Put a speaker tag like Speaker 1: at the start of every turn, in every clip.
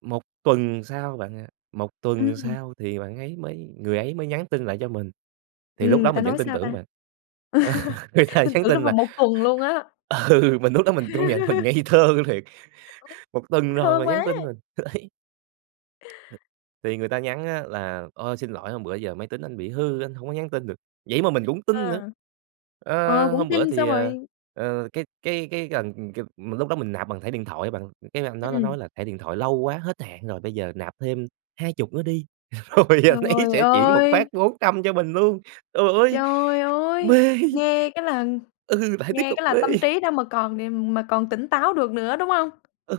Speaker 1: 1 tuần sau bạn ạ, 1 tuần
Speaker 2: Ừm.
Speaker 1: sau thì bạn ấy mới người ấy mới nhắn tin lại cho mình thì lúc
Speaker 2: Ừm,
Speaker 1: đó
Speaker 2: người ta
Speaker 1: mình vẫn
Speaker 2: nói
Speaker 1: tin
Speaker 2: sao
Speaker 1: tưởng
Speaker 2: ta?
Speaker 1: bạn. Người ta
Speaker 2: Tin
Speaker 1: nhắn
Speaker 2: tưởng trong
Speaker 1: tin là
Speaker 2: vòng 1 tuần luôn á.
Speaker 1: Ừ, mình lúc đó mình công nhận mình ngây thơ thiệt. 1 tuần
Speaker 2: [unintelligible]
Speaker 1: rồi mà
Speaker 2: thương
Speaker 1: mình nhắn
Speaker 2: quá!
Speaker 1: tin mình, đấy. [unintelligible] Thì người ta nhắn á là "Ôi, xin lỗi, hôm bữa giờ máy tính anh bị hư anh hông có nhắn tin được", vậy mà mình cũng tin nữa.
Speaker 2: À. Ờ,
Speaker 1: Ơ,
Speaker 2: cũng
Speaker 1: hôm bữa
Speaker 2: tin,
Speaker 1: thì,
Speaker 2: xong
Speaker 1: ờ,
Speaker 2: rồi
Speaker 1: ờ, cái cái cái gần, kiểu mà lúc đó mình nạp bằng thẻ điện thoại á bạn, cái anh đó nó
Speaker 2: Ừm.
Speaker 1: nói là thẻ điện thoại lâu quá hết hạn rồi bây giờ nạp thêm 20 nữa đi, rồi anh ấy
Speaker 2: Trời
Speaker 1: sẽ chuyển một phát
Speaker 2: ơi!
Speaker 1: 400 cho mình luôn. Trời ơi!
Speaker 2: Trời ơi!
Speaker 1: Mê.
Speaker 2: Nghe cái là
Speaker 1: Ừ, lại tiếp
Speaker 2: nghe
Speaker 1: tục
Speaker 2: cái là
Speaker 1: mê.
Speaker 2: tâm trí đâu mà còn điềm mà còn tỉnh táo được nữa, đúng hông?
Speaker 1: Ừ.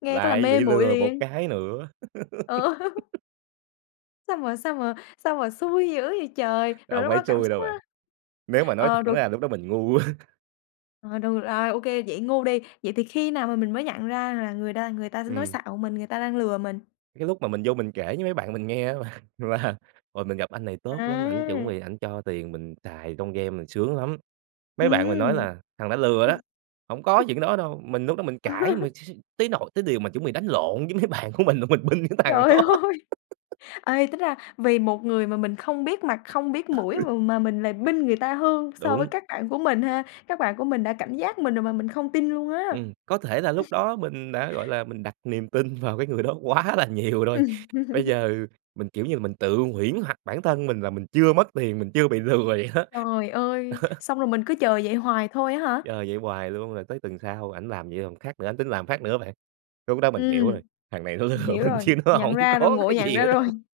Speaker 2: Nghe cái là
Speaker 1: Lại
Speaker 2: mê
Speaker 1: bị
Speaker 2: muội
Speaker 1: lừa một
Speaker 2: liền.
Speaker 1: cái nữa.
Speaker 2: Ờ. Sao mà sao mà sao mà xui dữ vậy trời! Rồi
Speaker 1: Không
Speaker 2: lúc
Speaker 1: phải
Speaker 2: đó cảm
Speaker 1: xui
Speaker 2: xúc
Speaker 1: đâu bạn,
Speaker 2: á
Speaker 1: nếu mà nói
Speaker 2: ờ,
Speaker 1: thẳng
Speaker 2: rồi
Speaker 1: ra lúc đó mình ngu quá!
Speaker 2: Rồi, được à, ô kê, vậy ngu đi. Vậy thì khi nào mà mình mới nhận ra là người đa người ta sẽ nói
Speaker 1: Ừm.
Speaker 2: xạo mình, người ta đang lừa mình?
Speaker 1: Cái lúc mà mình vô mình kể với mấy bạn mình nghe á là là "Ôi, mình gặp anh này tốt lắm, ảnh chuẩn
Speaker 2: À!
Speaker 1: bị ảnh cho tiền mình xài trong game, mình sướng lắm." Mấy bạn mình nói
Speaker 2: Ừm.
Speaker 1: là "Thằng đó lừa đó, hổng có chuyện đó đâu", mình lúc đó mình cãi mà s s tới nỗi thiếu điều mà chuẩn bị đánh lộn với mấy bạn của mình luôn, mình binh cái thằng
Speaker 2: Trời
Speaker 1: đó.
Speaker 2: ơi! Ê, tính ra vì một người mà mình không biết mặt,
Speaker 1: Ừ.
Speaker 2: không biết mũi mà mà mình là binh người ta hơn so
Speaker 1: Đúng.
Speaker 2: với các bạn của mình ha, các bạn của mình đã cảnh giác mình rồi mà mình không tin luôn á.
Speaker 1: Ừm. Có thể là lúc đó mình đã, gọi là, mình đặt niềm tin vào cái người đó quá là nhiều rồi.
Speaker 2: Ừm.
Speaker 1: Bây giờ mình, kiểu như là, mình tự huyễn hoặc bản thân mình là mình chưa mất tiền, mình chưa bị lừa vậy đó.
Speaker 2: Trời ơi!
Speaker 1: Đó.
Speaker 2: Xong rồi mình cứ chờ vậy hoài thôi á hả?
Speaker 1: Chờ vậy hoài luôn rồi tới tuần sau ảnh làm nhiều thằng khác nữa, ảnh tính làm phát nữa bạn. Lúc đó mình hiểu
Speaker 2: Ừm.
Speaker 1: rồi: "Thằng này nó lừa
Speaker 2: Hiểu
Speaker 1: mình
Speaker 2: rồi,
Speaker 1: chứ nó
Speaker 2: nhận
Speaker 1: hổng
Speaker 2: ra rồi,
Speaker 1: có
Speaker 2: ngộ
Speaker 1: cái
Speaker 2: nhận
Speaker 1: gì
Speaker 2: ra
Speaker 1: nữa
Speaker 2: rồi.
Speaker 1: đâu", ừ.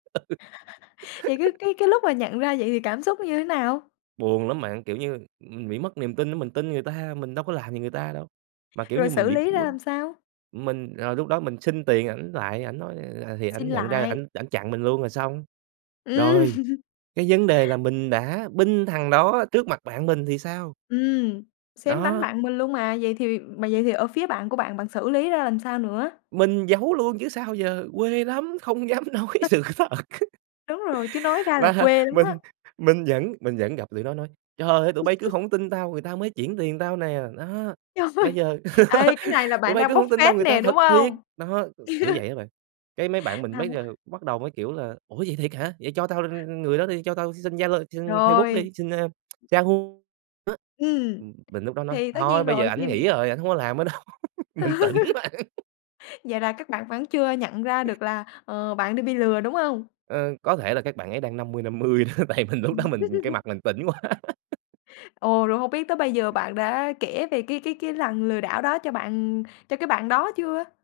Speaker 2: Vậy cái cái cái lúc mà nhận ra vậy thì cảm xúc nó như thế nào?
Speaker 1: Buồn lắm bạn, kiểu như, ừm, bị mất niềm tin á, mình tin người ta, mình đâu có làm gì người ta đâu. Mà, kiểu
Speaker 2: Rồi
Speaker 1: như, mình
Speaker 2: xử
Speaker 1: bị
Speaker 2: lý ra
Speaker 1: [unintelligible]
Speaker 2: làm sao?
Speaker 1: mình ờ, lúc đó mình xin tiền ảnh lại ảnh nói, à, thì
Speaker 2: Xin
Speaker 1: ảnh nhận ra
Speaker 2: lại.
Speaker 1: ảnh ảnh chặn mình luôn rồi xong.
Speaker 2: Ừm.
Speaker 1: Rồi, cái vấn đề là mình đã binh thằng đó trước mặt bạn mình thì sao?
Speaker 2: Ừm. Xém đánh
Speaker 1: Đó.
Speaker 2: bạn mình luôn mà. Vậy thì mà vậy thì ở phía bạn của bạn bạn xử lý ra làm sao nữa?
Speaker 1: Mình giấu luôn chứ sao giờ, quê lắm! Không dám nói
Speaker 2: [unintelligible]
Speaker 1: sự thật.
Speaker 2: Đúng rồi, chứ nói ra là
Speaker 1: Và
Speaker 2: quê lắm á.
Speaker 1: mình mình vẫn mình vẫn gặp tụi nó nói: "Trời ơi! Tụi bây cứ hổng tin tao, người ta mới chuyển tiền tao nè, đó,
Speaker 2: Trời!
Speaker 1: bây giờ
Speaker 2: Ê, cái này là
Speaker 1: tụi
Speaker 2: bạn
Speaker 1: bây
Speaker 2: đang
Speaker 1: cứ
Speaker 2: bốc
Speaker 1: hổng tin tao
Speaker 2: phét
Speaker 1: người ta
Speaker 2: nè, đúng
Speaker 1: thật thiệt",
Speaker 2: hông?
Speaker 1: đó, kiểu vậy đó bạn. Cái mấy bạn mình mới
Speaker 2: Tham
Speaker 1: đều bắt đầu mới, kiểu là "Ủa, vậy thiệt hả? Vậy cho tao [unintelligible] người đó đi, cho tao xin Zalo, xin Facebook
Speaker 2: Rồi.
Speaker 1: đi, xin, ơ, Yahoo." Đó.
Speaker 2: Ừm.
Speaker 1: Ừm, mình lúc đó nói:
Speaker 2: Thì tất
Speaker 1: "Thôi
Speaker 2: nhiên
Speaker 1: bây giờ
Speaker 2: rồi,
Speaker 1: ảnh
Speaker 2: khi
Speaker 1: nghỉ rồi, ảnh không có làm nữa đâu." Mình tỉnh bạn.
Speaker 2: Vậy là các bạn vẫn chưa nhận ra được là, ờ, bạn đã bị lừa, đúng hông?
Speaker 1: Ờ, có thể là các bạn ấy đang 50-50 đó, tại mình lúc đó
Speaker 2: Ừm.
Speaker 1: mình cái mặt mình tỉnh quá.
Speaker 2: Ồ, rồi hông biết tới bây giờ bạn đã kể về cái cái cái lần lừa đảo đó cho bạn cho cái bạn đó chưa?